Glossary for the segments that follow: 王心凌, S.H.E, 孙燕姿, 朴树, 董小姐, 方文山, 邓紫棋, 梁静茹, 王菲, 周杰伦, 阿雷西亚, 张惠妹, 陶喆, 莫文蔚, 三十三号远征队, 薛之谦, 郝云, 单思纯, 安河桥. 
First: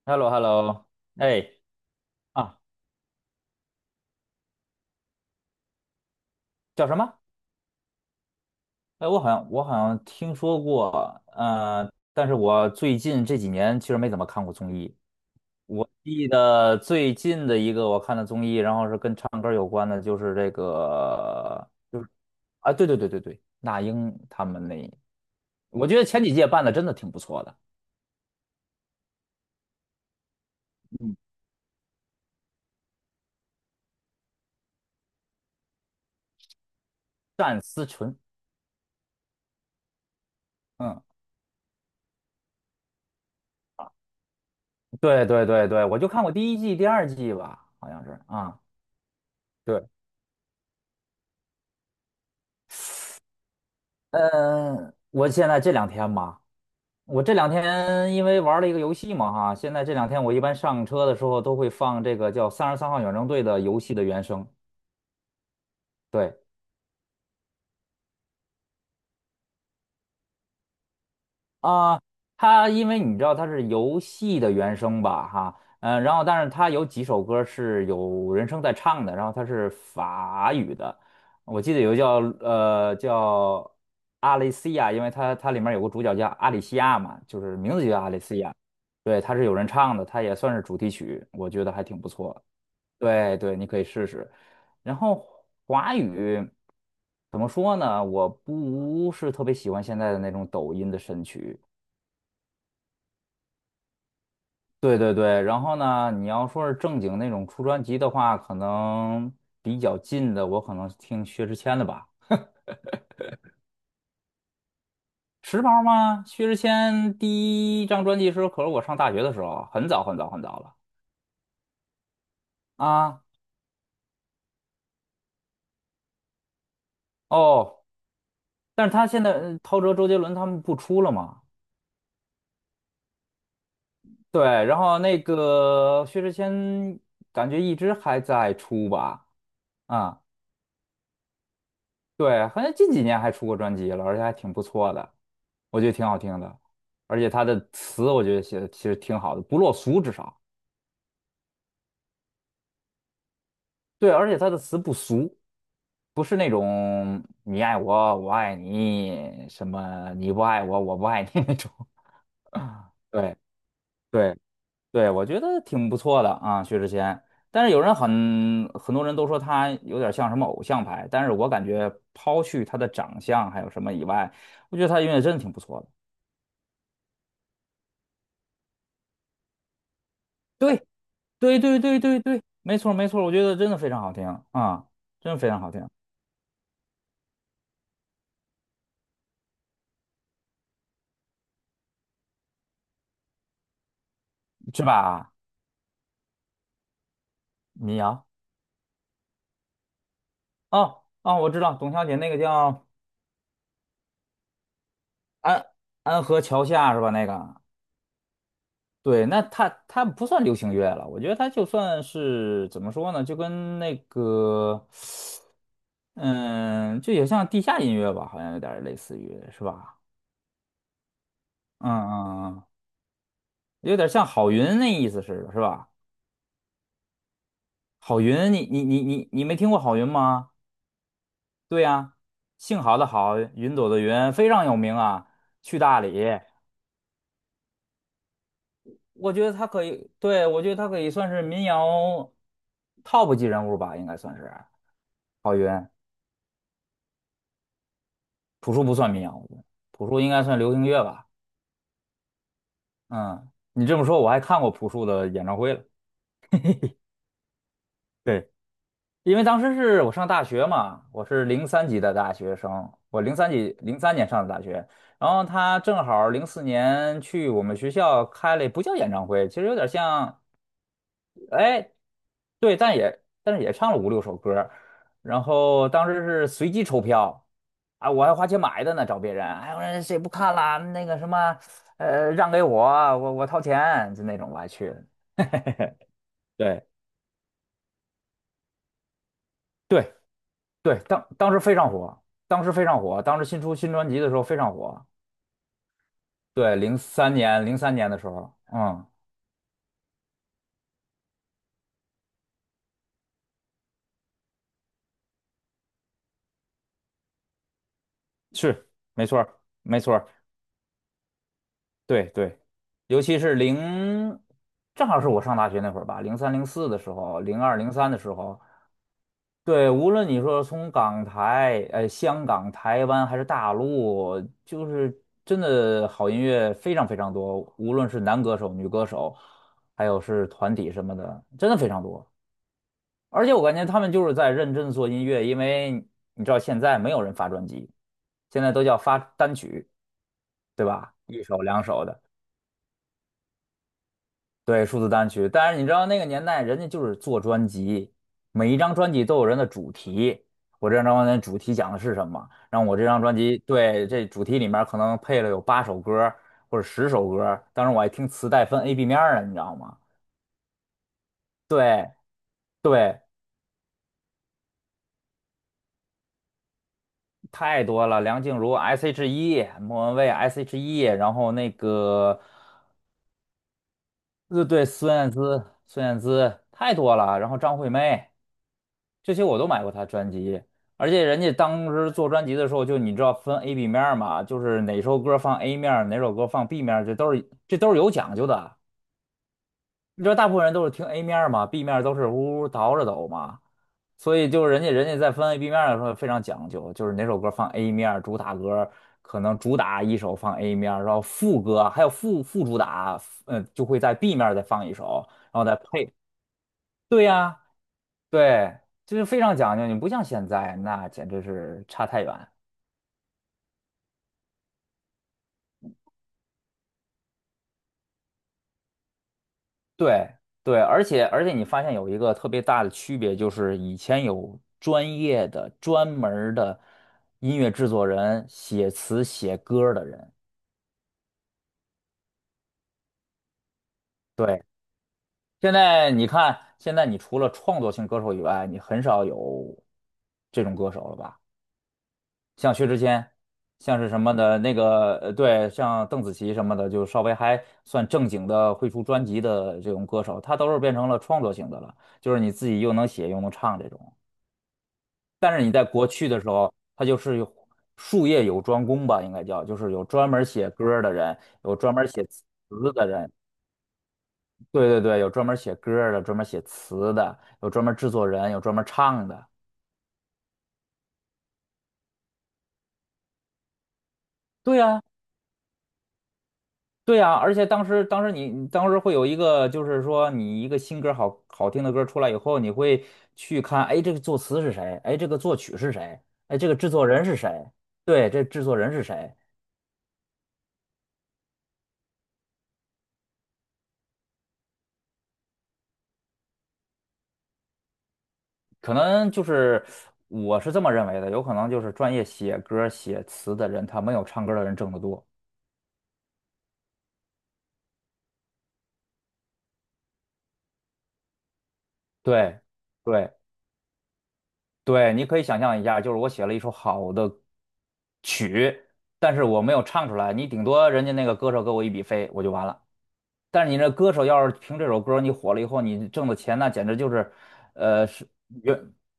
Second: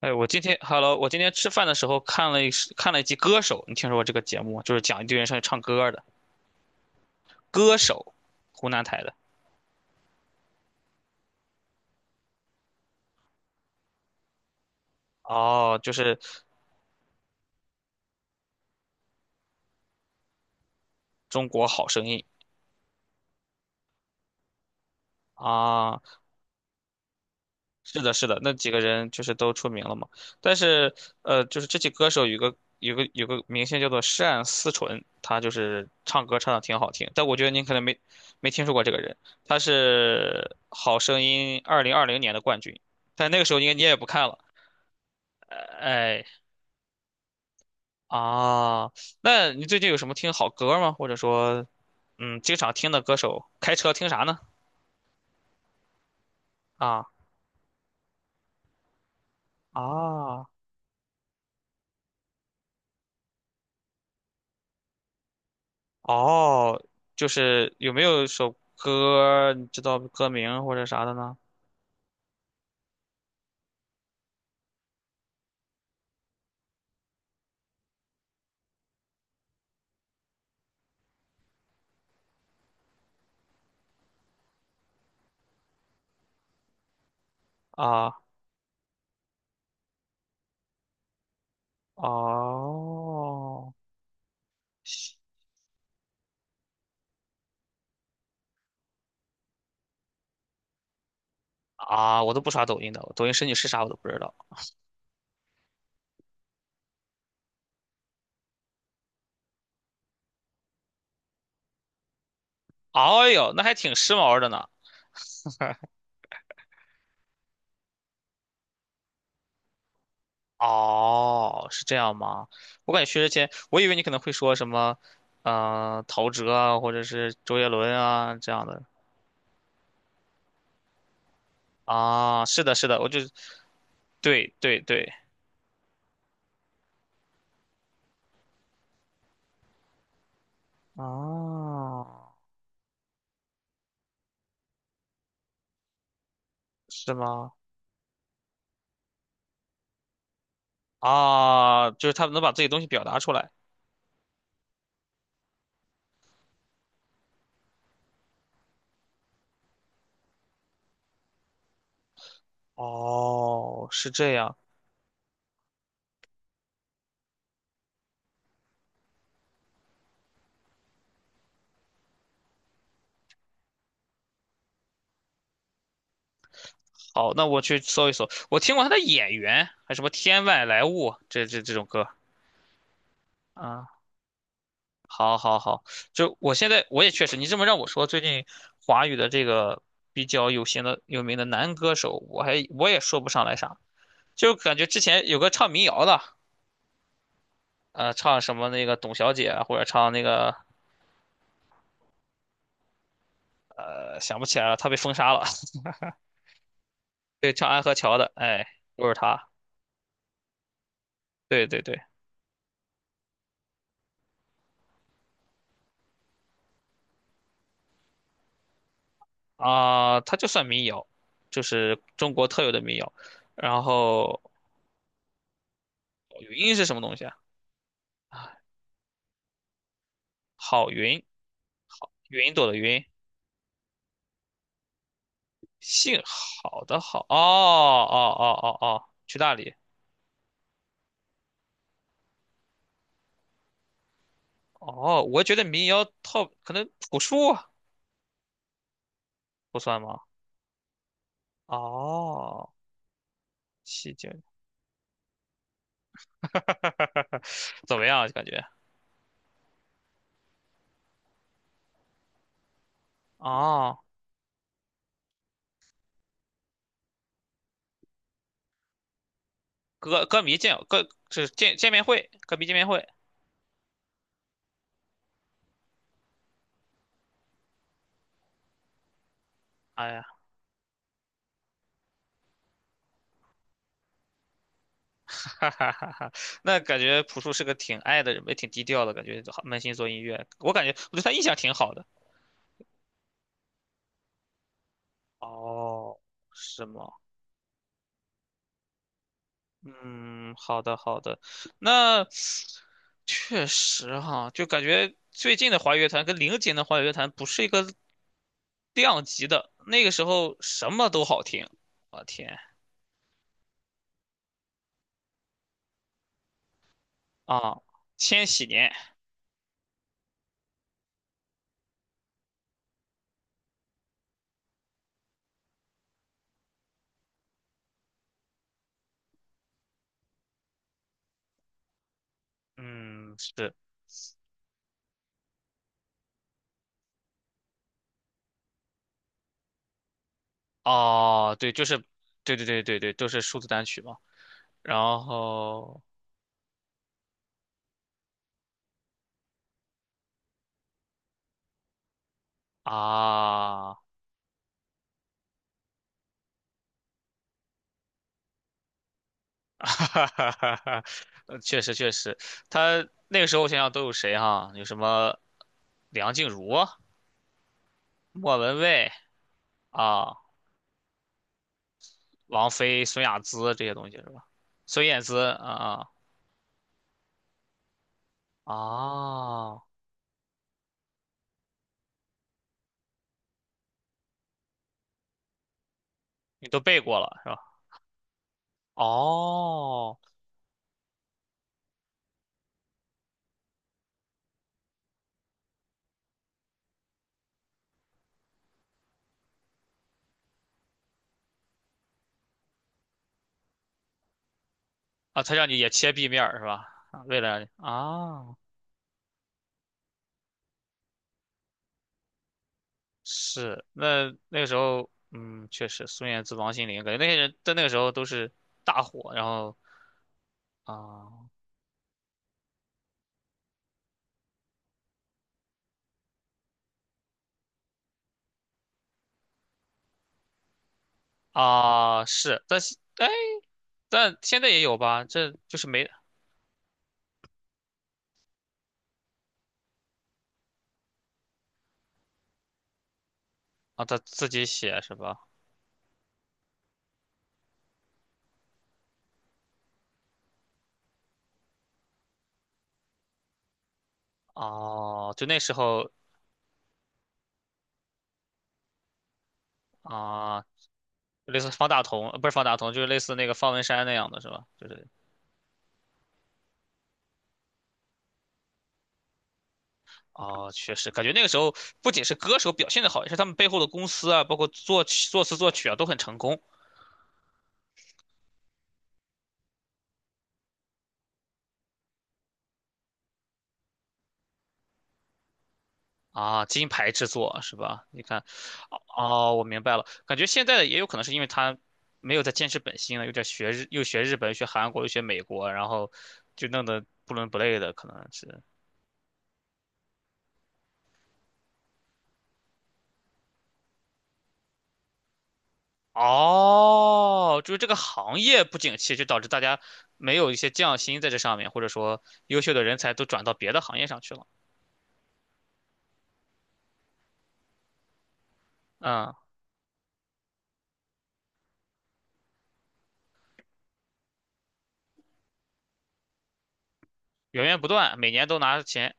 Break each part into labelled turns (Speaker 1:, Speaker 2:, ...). Speaker 1: 哎，
Speaker 2: h e l l
Speaker 1: 我
Speaker 2: o h e
Speaker 1: 今
Speaker 2: l l
Speaker 1: 天
Speaker 2: o
Speaker 1: ，Hello，我今天吃
Speaker 2: 哎
Speaker 1: 饭的时候看了一
Speaker 2: 啊，
Speaker 1: 看了一集《歌手》，你听说过这个节目吗？就是讲一堆人上去唱歌的，
Speaker 2: 叫什么？
Speaker 1: 《歌手》，湖南台
Speaker 2: 哎，
Speaker 1: 的。
Speaker 2: 我好像听说过，但是我最近这几年其实没怎么看过综艺。
Speaker 1: 哦，
Speaker 2: 我
Speaker 1: 就是
Speaker 2: 记得最近的一个我看的综艺，然后是跟唱歌有关的，就是这
Speaker 1: 中国
Speaker 2: 个，
Speaker 1: 好
Speaker 2: 就
Speaker 1: 声
Speaker 2: 是
Speaker 1: 音
Speaker 2: 啊，对对对对对，那英他们那，我觉
Speaker 1: 啊，
Speaker 2: 得前几届办的真的挺不错的。
Speaker 1: 是的，是的，那几个人就是都出名了嘛。但是，
Speaker 2: 嗯，
Speaker 1: 就是这期歌手有个明星叫做单思纯，他就是唱歌唱的挺好听，但我觉得
Speaker 2: 单
Speaker 1: 您可能
Speaker 2: 思
Speaker 1: 没
Speaker 2: 纯，
Speaker 1: 没听说过这个人，他是《好
Speaker 2: 嗯，
Speaker 1: 声音》2020年的冠军，但那个时候应该你也不看了，
Speaker 2: 对对对对，我就看
Speaker 1: 哎。
Speaker 2: 过第一季、第二季吧，好像是啊，
Speaker 1: 啊，那你最
Speaker 2: 对，
Speaker 1: 近有什么听好歌吗？或者说，嗯，经常听的歌手，开车听啥呢？
Speaker 2: 嗯、我现在这两天吧。
Speaker 1: 啊
Speaker 2: 我这两天因为玩了一个游戏嘛，哈，现在这两天我一
Speaker 1: 啊
Speaker 2: 般上车的时候都会放这个叫《三十三号远征队》的游戏的原声。对
Speaker 1: 哦，就是有没有首歌你知道歌名或者啥的呢？
Speaker 2: 啊，它因为你知道它是游戏的原声吧，哈，嗯，然后但是它有几首歌是有人声在唱的，然后它是法语的，我记得有个叫阿雷西亚，因为它里面有个主角叫阿里西亚嘛，就是名字就叫阿
Speaker 1: 啊
Speaker 2: 雷西亚，对，它是有人唱的，它也算是主题曲，我觉得还挺不错。对对，你
Speaker 1: 哦
Speaker 2: 可以试试。然后华语怎么说呢？我不是特别喜欢现在的那种抖音的神曲。
Speaker 1: 啊，我都不刷抖音的，抖音神请是啥我都不知道。
Speaker 2: 对对对，然后呢，你要说是正经那种出专辑的话，可能比较近的，我可能听薛之谦的吧。
Speaker 1: 哎呦，那还挺时髦的呢。
Speaker 2: 时髦吗？薛之谦第一张专辑是可是我上大学的时候，很早很早很早了
Speaker 1: 哦，是这样吗？我感觉薛
Speaker 2: 啊。
Speaker 1: 之谦，我以为你可能会说什么，嗯、陶喆啊，或者是周杰
Speaker 2: 哦，
Speaker 1: 伦啊这样的。
Speaker 2: 但是他现在陶喆、周杰伦他们不出了吗？
Speaker 1: 啊，是的，是的，我就，
Speaker 2: 对，
Speaker 1: 对
Speaker 2: 然
Speaker 1: 对
Speaker 2: 后
Speaker 1: 对，
Speaker 2: 那个薛之谦感觉一直还在出吧，啊、
Speaker 1: 啊，
Speaker 2: 对，好像近几年还出过专辑了，而且还挺不错的，我觉得挺好听的，
Speaker 1: 是
Speaker 2: 而且他
Speaker 1: 吗？
Speaker 2: 的词我觉得写的其实挺好的，不落俗至少，
Speaker 1: 啊，就是他们能把自己东西表达出来。
Speaker 2: 对，而且他的词不俗，不是那种你爱我我爱你什么你不爱我我不爱你那种，对
Speaker 1: 哦，是这
Speaker 2: 对
Speaker 1: 样。
Speaker 2: 对，我觉得挺不错的啊，薛之谦。但是有人很多人都说他有点像什么偶像派，但是我感觉抛去他的长相还有什么以外，我觉得他音乐真的挺不错的。
Speaker 1: 好，那我去搜一搜。我听过他的演员，还有什么《天外来
Speaker 2: 对，
Speaker 1: 物》这
Speaker 2: 对，
Speaker 1: 这这
Speaker 2: 对，
Speaker 1: 种
Speaker 2: 对，
Speaker 1: 歌
Speaker 2: 对，对，没错，没错，我觉得真的非
Speaker 1: 啊。
Speaker 2: 常好听啊，真
Speaker 1: 好，
Speaker 2: 的非
Speaker 1: 好，
Speaker 2: 常好听，
Speaker 1: 好。就我现在我也确实，你这么让我说，最近华语的这个比较有型的、有名的男歌手，我也说不上来啥。就感
Speaker 2: 是
Speaker 1: 觉之前
Speaker 2: 吧？
Speaker 1: 有个唱民谣的，
Speaker 2: 民谣，
Speaker 1: 唱什么那个董小姐啊或者唱那个
Speaker 2: 哦哦，我知道，董小姐那个叫
Speaker 1: 想不起来了，他被封杀了。
Speaker 2: 安安河桥下是吧？那
Speaker 1: 对，
Speaker 2: 个。
Speaker 1: 唱《安河桥》的，哎，就是
Speaker 2: 对，那
Speaker 1: 他。
Speaker 2: 他不算流行乐了，我觉得他
Speaker 1: 对
Speaker 2: 就
Speaker 1: 对对，
Speaker 2: 算是怎么说呢，就跟那个。嗯，就也像地下音乐吧，好像有点儿类似于，是吧？
Speaker 1: 啊、他就算民谣，就
Speaker 2: 嗯
Speaker 1: 是中国
Speaker 2: 嗯
Speaker 1: 特
Speaker 2: 嗯，
Speaker 1: 有的民谣。然
Speaker 2: 有点像
Speaker 1: 后
Speaker 2: 郝云那意思似的，是吧？
Speaker 1: 云是什么东西啊？
Speaker 2: 郝云，你没听过郝云吗？
Speaker 1: 好云，
Speaker 2: 对
Speaker 1: 好，
Speaker 2: 呀，
Speaker 1: 云朵的
Speaker 2: 姓郝
Speaker 1: 云，
Speaker 2: 的郝，云朵的云，非常有名啊。去大理，
Speaker 1: 姓好的好。哦哦哦哦哦，
Speaker 2: 我
Speaker 1: 去
Speaker 2: 觉得
Speaker 1: 大
Speaker 2: 他
Speaker 1: 理。
Speaker 2: 可以，对，我觉得他可以算是民谣 top 级人物吧，应该算是
Speaker 1: 哦，我觉
Speaker 2: 郝
Speaker 1: 得
Speaker 2: 云。
Speaker 1: 民谣套可能朴树啊
Speaker 2: 朴树不算民谣，我觉得
Speaker 1: 不算
Speaker 2: 朴
Speaker 1: 吗？
Speaker 2: 树应该算流行乐吧。
Speaker 1: 哦，
Speaker 2: 嗯，你这么
Speaker 1: 七
Speaker 2: 说，
Speaker 1: 九，
Speaker 2: 我还看过朴树的演唱会了。
Speaker 1: 怎么样啊？感
Speaker 2: 对。
Speaker 1: 觉
Speaker 2: 因为当时是我上大学嘛，我是零三级的大学生，我零三级
Speaker 1: 哦，
Speaker 2: 零三年上的大学，然后他正好零四年去我们学校开了，不叫演唱会，其实有点
Speaker 1: 歌
Speaker 2: 像，
Speaker 1: 歌迷见歌就是见见
Speaker 2: 哎，
Speaker 1: 面会，歌迷见
Speaker 2: 对，
Speaker 1: 面
Speaker 2: 但
Speaker 1: 会。
Speaker 2: 也但是也唱了五六首歌，然后当时是随机抽票，啊，我还花钱买的呢，找别人，哎，我说
Speaker 1: 哎
Speaker 2: 谁
Speaker 1: 呀，
Speaker 2: 不看啦？那个什么，让给我，我掏钱，就那种我还去了，
Speaker 1: 哈哈哈哈！那
Speaker 2: 对。
Speaker 1: 感觉朴树是个挺爱的人，也挺低调的，感觉好扪心做
Speaker 2: 对，
Speaker 1: 音乐。我感觉
Speaker 2: 对，
Speaker 1: 我对
Speaker 2: 当
Speaker 1: 他印
Speaker 2: 当
Speaker 1: 象
Speaker 2: 时
Speaker 1: 挺
Speaker 2: 非常
Speaker 1: 好的。
Speaker 2: 火，当时非常火，当时新出新专辑的时候非常火。
Speaker 1: 哦，
Speaker 2: 对，
Speaker 1: 是
Speaker 2: 零
Speaker 1: 吗？
Speaker 2: 三年，零三年的时候，嗯，
Speaker 1: 嗯，好的好的。那确实哈，就感觉最近的华语乐坛跟零几年的华语乐坛不是一个
Speaker 2: 是，
Speaker 1: 量
Speaker 2: 没错
Speaker 1: 级
Speaker 2: 儿，
Speaker 1: 的。
Speaker 2: 没
Speaker 1: 那个
Speaker 2: 错
Speaker 1: 时
Speaker 2: 儿，
Speaker 1: 候什么都好听，我
Speaker 2: 对
Speaker 1: 天
Speaker 2: 对，尤其是零，正好是我上大学那会儿吧，零三零四的时候，零二
Speaker 1: 啊！
Speaker 2: 零三的时
Speaker 1: 千
Speaker 2: 候，
Speaker 1: 禧年，
Speaker 2: 对，无论你说从港台、香港、台湾还是大陆，就是真的好音乐非常非常多，无论是男歌手、女歌手，还有是团体什么的，真的非常多。
Speaker 1: 嗯，
Speaker 2: 而且我
Speaker 1: 是
Speaker 2: 感觉他们就是在认真做音乐，因为你知道现在没有人发专辑，现在都叫发单曲，对吧？一
Speaker 1: 哦，
Speaker 2: 首
Speaker 1: 对，
Speaker 2: 两
Speaker 1: 就是，
Speaker 2: 首的，
Speaker 1: 对对对对对，都是数字单曲嘛。
Speaker 2: 对，数字
Speaker 1: 然
Speaker 2: 单曲。但是你知
Speaker 1: 后
Speaker 2: 道那个年代，人家就是做专辑，每一张专辑都有人的主题。我这张专辑的主题讲的是什么？然后我这张专辑，
Speaker 1: 啊，
Speaker 2: 对，这主题里面可能配了有八首歌或者十首歌当时我还听磁带分 A、B 面儿呢，你知道吗？
Speaker 1: 哈哈哈哈，确实确
Speaker 2: 对
Speaker 1: 实，他
Speaker 2: 对，
Speaker 1: 那个时候想想都有谁哈、有什么梁静茹啊、
Speaker 2: 太多了，梁静
Speaker 1: 莫
Speaker 2: 茹
Speaker 1: 文蔚
Speaker 2: S.H.E、莫文蔚
Speaker 1: 啊、
Speaker 2: S.H.E，然后那个，
Speaker 1: 王菲、孙雅姿这些东西是吧？
Speaker 2: 对，
Speaker 1: 孙
Speaker 2: 孙
Speaker 1: 燕
Speaker 2: 燕
Speaker 1: 姿
Speaker 2: 姿，孙
Speaker 1: 啊
Speaker 2: 燕姿太多了，然后张惠妹，
Speaker 1: 啊啊，
Speaker 2: 这些我都
Speaker 1: 哦
Speaker 2: 买过她专辑，而且人家当时做专辑的时候，就你知道分 A、B 面儿嘛，就是哪首歌放 A 面儿，哪首歌放
Speaker 1: 你都
Speaker 2: B 面
Speaker 1: 背
Speaker 2: 儿，这
Speaker 1: 过
Speaker 2: 都
Speaker 1: 了是
Speaker 2: 是
Speaker 1: 吧？
Speaker 2: 这都是有讲究的。
Speaker 1: 哦，
Speaker 2: 你知道大部分人都是听 A 面儿嘛，B 面儿都是呜呜倒着走嘛，所以就是人家在分 A B 面儿的时候非常讲究，就是哪首歌放 A 面儿主打歌可能主打一首放 A 面儿然后副歌还有副主打，嗯，就会在 B 面儿再放一首，
Speaker 1: 啊，
Speaker 2: 然
Speaker 1: 他
Speaker 2: 后
Speaker 1: 让
Speaker 2: 再
Speaker 1: 你也切
Speaker 2: 配。
Speaker 1: B 面儿是吧？啊
Speaker 2: 对
Speaker 1: 为了
Speaker 2: 呀，
Speaker 1: 让你啊，
Speaker 2: 对，就是非常讲究，你不像现在，那简直是差太远。
Speaker 1: 是那那个时候，嗯，确实孙燕姿、王心凌，感觉那些人在那个时候都是大火，然后
Speaker 2: 对对，而且而
Speaker 1: 啊。
Speaker 2: 且你发现有一个特别大的区别，就是以前有专业的、专门儿的音乐制作人写词写歌儿的人，
Speaker 1: 啊，是，但是哎，但现
Speaker 2: 对。
Speaker 1: 在也有吧？这
Speaker 2: 现
Speaker 1: 就是没
Speaker 2: 在你看，现在你除了创作型歌手以外，你很少有这种歌手了吧？像薛之谦，像
Speaker 1: 啊，
Speaker 2: 是
Speaker 1: 他
Speaker 2: 什么
Speaker 1: 自
Speaker 2: 的
Speaker 1: 己
Speaker 2: 那
Speaker 1: 写是
Speaker 2: 个，
Speaker 1: 吧？
Speaker 2: 对，像邓紫棋什么的，就稍微还算正经的会出专辑的这种歌手，他都是变成了创作型的了，就是你自己又能写又能唱这种。
Speaker 1: 哦，就那
Speaker 2: 但是
Speaker 1: 时
Speaker 2: 你在国
Speaker 1: 候
Speaker 2: 去的时候，他就是有术业有专攻吧，应该叫，就是有专门
Speaker 1: 啊，
Speaker 2: 写歌儿的人，
Speaker 1: 类似
Speaker 2: 有
Speaker 1: 方
Speaker 2: 专
Speaker 1: 大
Speaker 2: 门写
Speaker 1: 同，
Speaker 2: 词
Speaker 1: 不是方大同，就
Speaker 2: 的
Speaker 1: 是类
Speaker 2: 人，
Speaker 1: 似那个方文山那样的是吧？就
Speaker 2: 对对
Speaker 1: 是
Speaker 2: 对，有专门写歌儿的，专门写词的，有专门制作人，有专门唱的。
Speaker 1: 哦，确实感觉那个时候不仅是歌手表现的好，也是他们背后的公司啊，包括
Speaker 2: 对呀，
Speaker 1: 作曲、作词、作曲啊，都很成功。
Speaker 2: 对呀，而且当时，当时你当时会有一个，就是说你一个新歌好好听的歌出来以后，你会去看，哎，这个作词是谁？哎，这个作曲是谁？哎，
Speaker 1: 啊，
Speaker 2: 这个
Speaker 1: 金
Speaker 2: 制作
Speaker 1: 牌
Speaker 2: 人
Speaker 1: 制
Speaker 2: 是
Speaker 1: 作
Speaker 2: 谁？
Speaker 1: 是吧？你
Speaker 2: 对，
Speaker 1: 看，
Speaker 2: 这制作人是谁？
Speaker 1: 哦，我明白了。感觉现在的也有可能是因为他没有在坚持本心了，有点学日，又学日本，又学韩国，又学美国，然后就弄得不伦不类的，可能是。
Speaker 2: 可能就是我是这么认为的，有可能就是专业写歌写词的人，他没有唱歌的人挣得多。
Speaker 1: 哦，就是这个行业不景气，就导致大家没有一些匠心在这上面，或者说优
Speaker 2: 对，
Speaker 1: 秀的人才都
Speaker 2: 对，
Speaker 1: 转到别的行业上去了。
Speaker 2: 对，你可以想象一下，就是我写了一首好的曲，
Speaker 1: 嗯，
Speaker 2: 但是我没有唱出来，你顶多人家那个歌手给我一笔费，我就完了。但是你这歌手要是凭这首歌儿你火了以后，你挣的钱那简直就是，
Speaker 1: 源源不
Speaker 2: 呃，
Speaker 1: 断，
Speaker 2: 是
Speaker 1: 每年都拿
Speaker 2: 原
Speaker 1: 钱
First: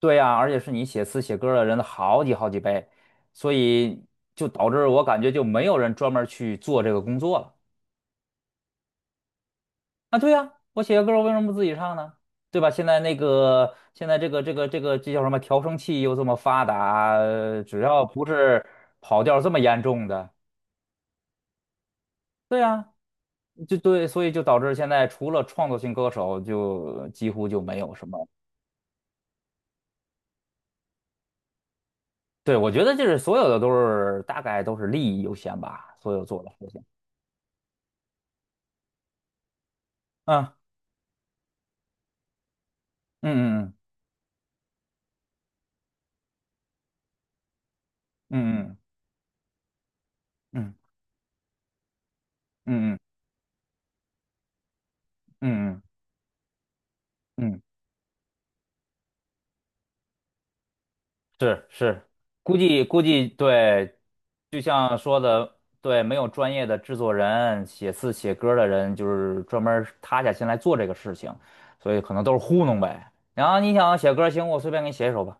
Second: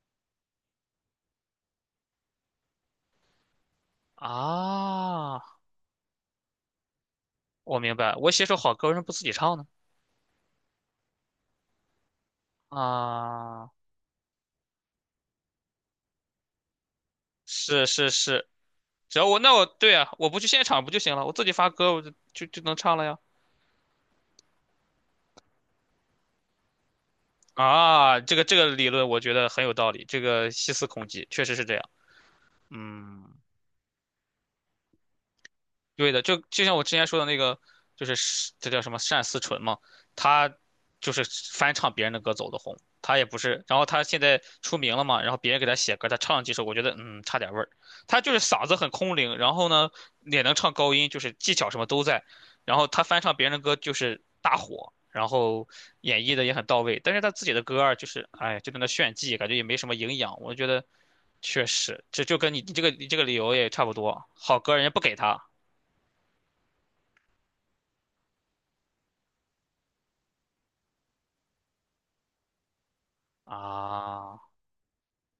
Speaker 2: 对呀、而且是你写词写歌儿的人的好几好几倍，所以就导致我感觉就
Speaker 1: 啊。
Speaker 2: 没有人专门儿去做这个工作了。
Speaker 1: 我明白，我写首好歌，为什么不自己唱呢？
Speaker 2: 啊，对呀、我写个歌儿我为什么不自己唱呢？对吧？现在那
Speaker 1: 啊，
Speaker 2: 个现在这叫什么调声器又这么发达，只
Speaker 1: 是
Speaker 2: 要
Speaker 1: 是
Speaker 2: 不
Speaker 1: 是，
Speaker 2: 是
Speaker 1: 只
Speaker 2: 跑
Speaker 1: 要我
Speaker 2: 调这
Speaker 1: 那
Speaker 2: 么
Speaker 1: 我
Speaker 2: 严
Speaker 1: 对
Speaker 2: 重
Speaker 1: 啊，我
Speaker 2: 的。
Speaker 1: 不去现场不就行了？我自己发歌我就就
Speaker 2: 对
Speaker 1: 就能
Speaker 2: 呀，
Speaker 1: 唱了呀。
Speaker 2: 就对，所以就导致现在除了创作型歌手，就几乎就没有什
Speaker 1: 啊，
Speaker 2: 么。
Speaker 1: 这个理论我觉得很有道理，这个细思恐极，确实是这样。
Speaker 2: 对，我觉得就是
Speaker 1: 嗯。
Speaker 2: 所有的都是大概都是利益优先吧，
Speaker 1: 对
Speaker 2: 所
Speaker 1: 的，
Speaker 2: 有
Speaker 1: 就
Speaker 2: 做的
Speaker 1: 就
Speaker 2: 事
Speaker 1: 像
Speaker 2: 情。
Speaker 1: 我之前说的那个，就是是这叫什么单思纯嘛，他
Speaker 2: 啊
Speaker 1: 就是翻唱别人的歌走的红，他也不是，
Speaker 2: 嗯
Speaker 1: 然后他现在出名了嘛，然后别人给他写歌，他唱了几首，我觉得嗯差点味儿，他就是嗓子
Speaker 2: 嗯
Speaker 1: 很空灵，然后呢也能
Speaker 2: 嗯
Speaker 1: 唱
Speaker 2: 嗯
Speaker 1: 高音，就是技巧什么都在，然后
Speaker 2: 嗯嗯
Speaker 1: 他翻唱别人的歌就是大火，然
Speaker 2: 嗯
Speaker 1: 后
Speaker 2: 嗯嗯
Speaker 1: 演绎的也很到位，但是他自己
Speaker 2: 嗯，
Speaker 1: 的歌儿就是哎就在那炫技，感觉也没什么营养，我觉得确
Speaker 2: 是是，
Speaker 1: 实这就跟
Speaker 2: 估
Speaker 1: 你你这
Speaker 2: 计
Speaker 1: 个
Speaker 2: 估
Speaker 1: 你这个
Speaker 2: 计
Speaker 1: 理由也差不
Speaker 2: 对，
Speaker 1: 多，好
Speaker 2: 就
Speaker 1: 歌人家
Speaker 2: 像
Speaker 1: 不给
Speaker 2: 说
Speaker 1: 他。
Speaker 2: 的，对，没有专业的制作人、写字写歌的人，就是专门儿塌下心来做这个事情，所以可能都是糊弄呗。然后你想写歌，
Speaker 1: 啊，
Speaker 2: 行，我随便给你写一首吧，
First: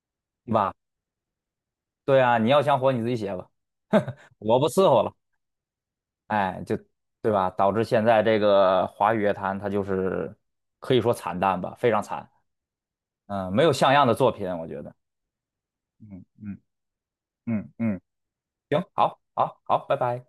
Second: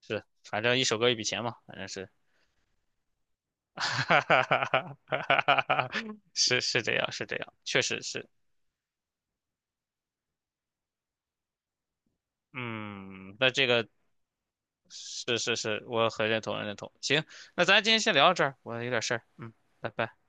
Speaker 1: 是，
Speaker 2: 对
Speaker 1: 反
Speaker 2: 吧？
Speaker 1: 正一首歌一笔钱嘛，反正是，
Speaker 2: 对啊，你要想火你自己写吧，
Speaker 1: 哈 哈
Speaker 2: 我不伺
Speaker 1: 哈
Speaker 2: 候了，
Speaker 1: 哈哈，是
Speaker 2: 哎，就
Speaker 1: 是这样，是
Speaker 2: 对
Speaker 1: 这
Speaker 2: 吧？
Speaker 1: 样，
Speaker 2: 导
Speaker 1: 确
Speaker 2: 致
Speaker 1: 实
Speaker 2: 现在
Speaker 1: 是，
Speaker 2: 这个华语乐坛它就是可以说惨淡吧，非常惨，
Speaker 1: 嗯，那
Speaker 2: 嗯，没
Speaker 1: 这
Speaker 2: 有
Speaker 1: 个
Speaker 2: 像样的作品，我觉得，
Speaker 1: 是是是，我
Speaker 2: 嗯
Speaker 1: 很认同，
Speaker 2: 嗯
Speaker 1: 很认同。行，那
Speaker 2: 嗯
Speaker 1: 咱今天
Speaker 2: 嗯，
Speaker 1: 先聊到这儿，我
Speaker 2: 行，
Speaker 1: 有点事
Speaker 2: 好，
Speaker 1: 儿，嗯，
Speaker 2: 好，好，
Speaker 1: 拜
Speaker 2: 拜
Speaker 1: 拜。
Speaker 2: 拜。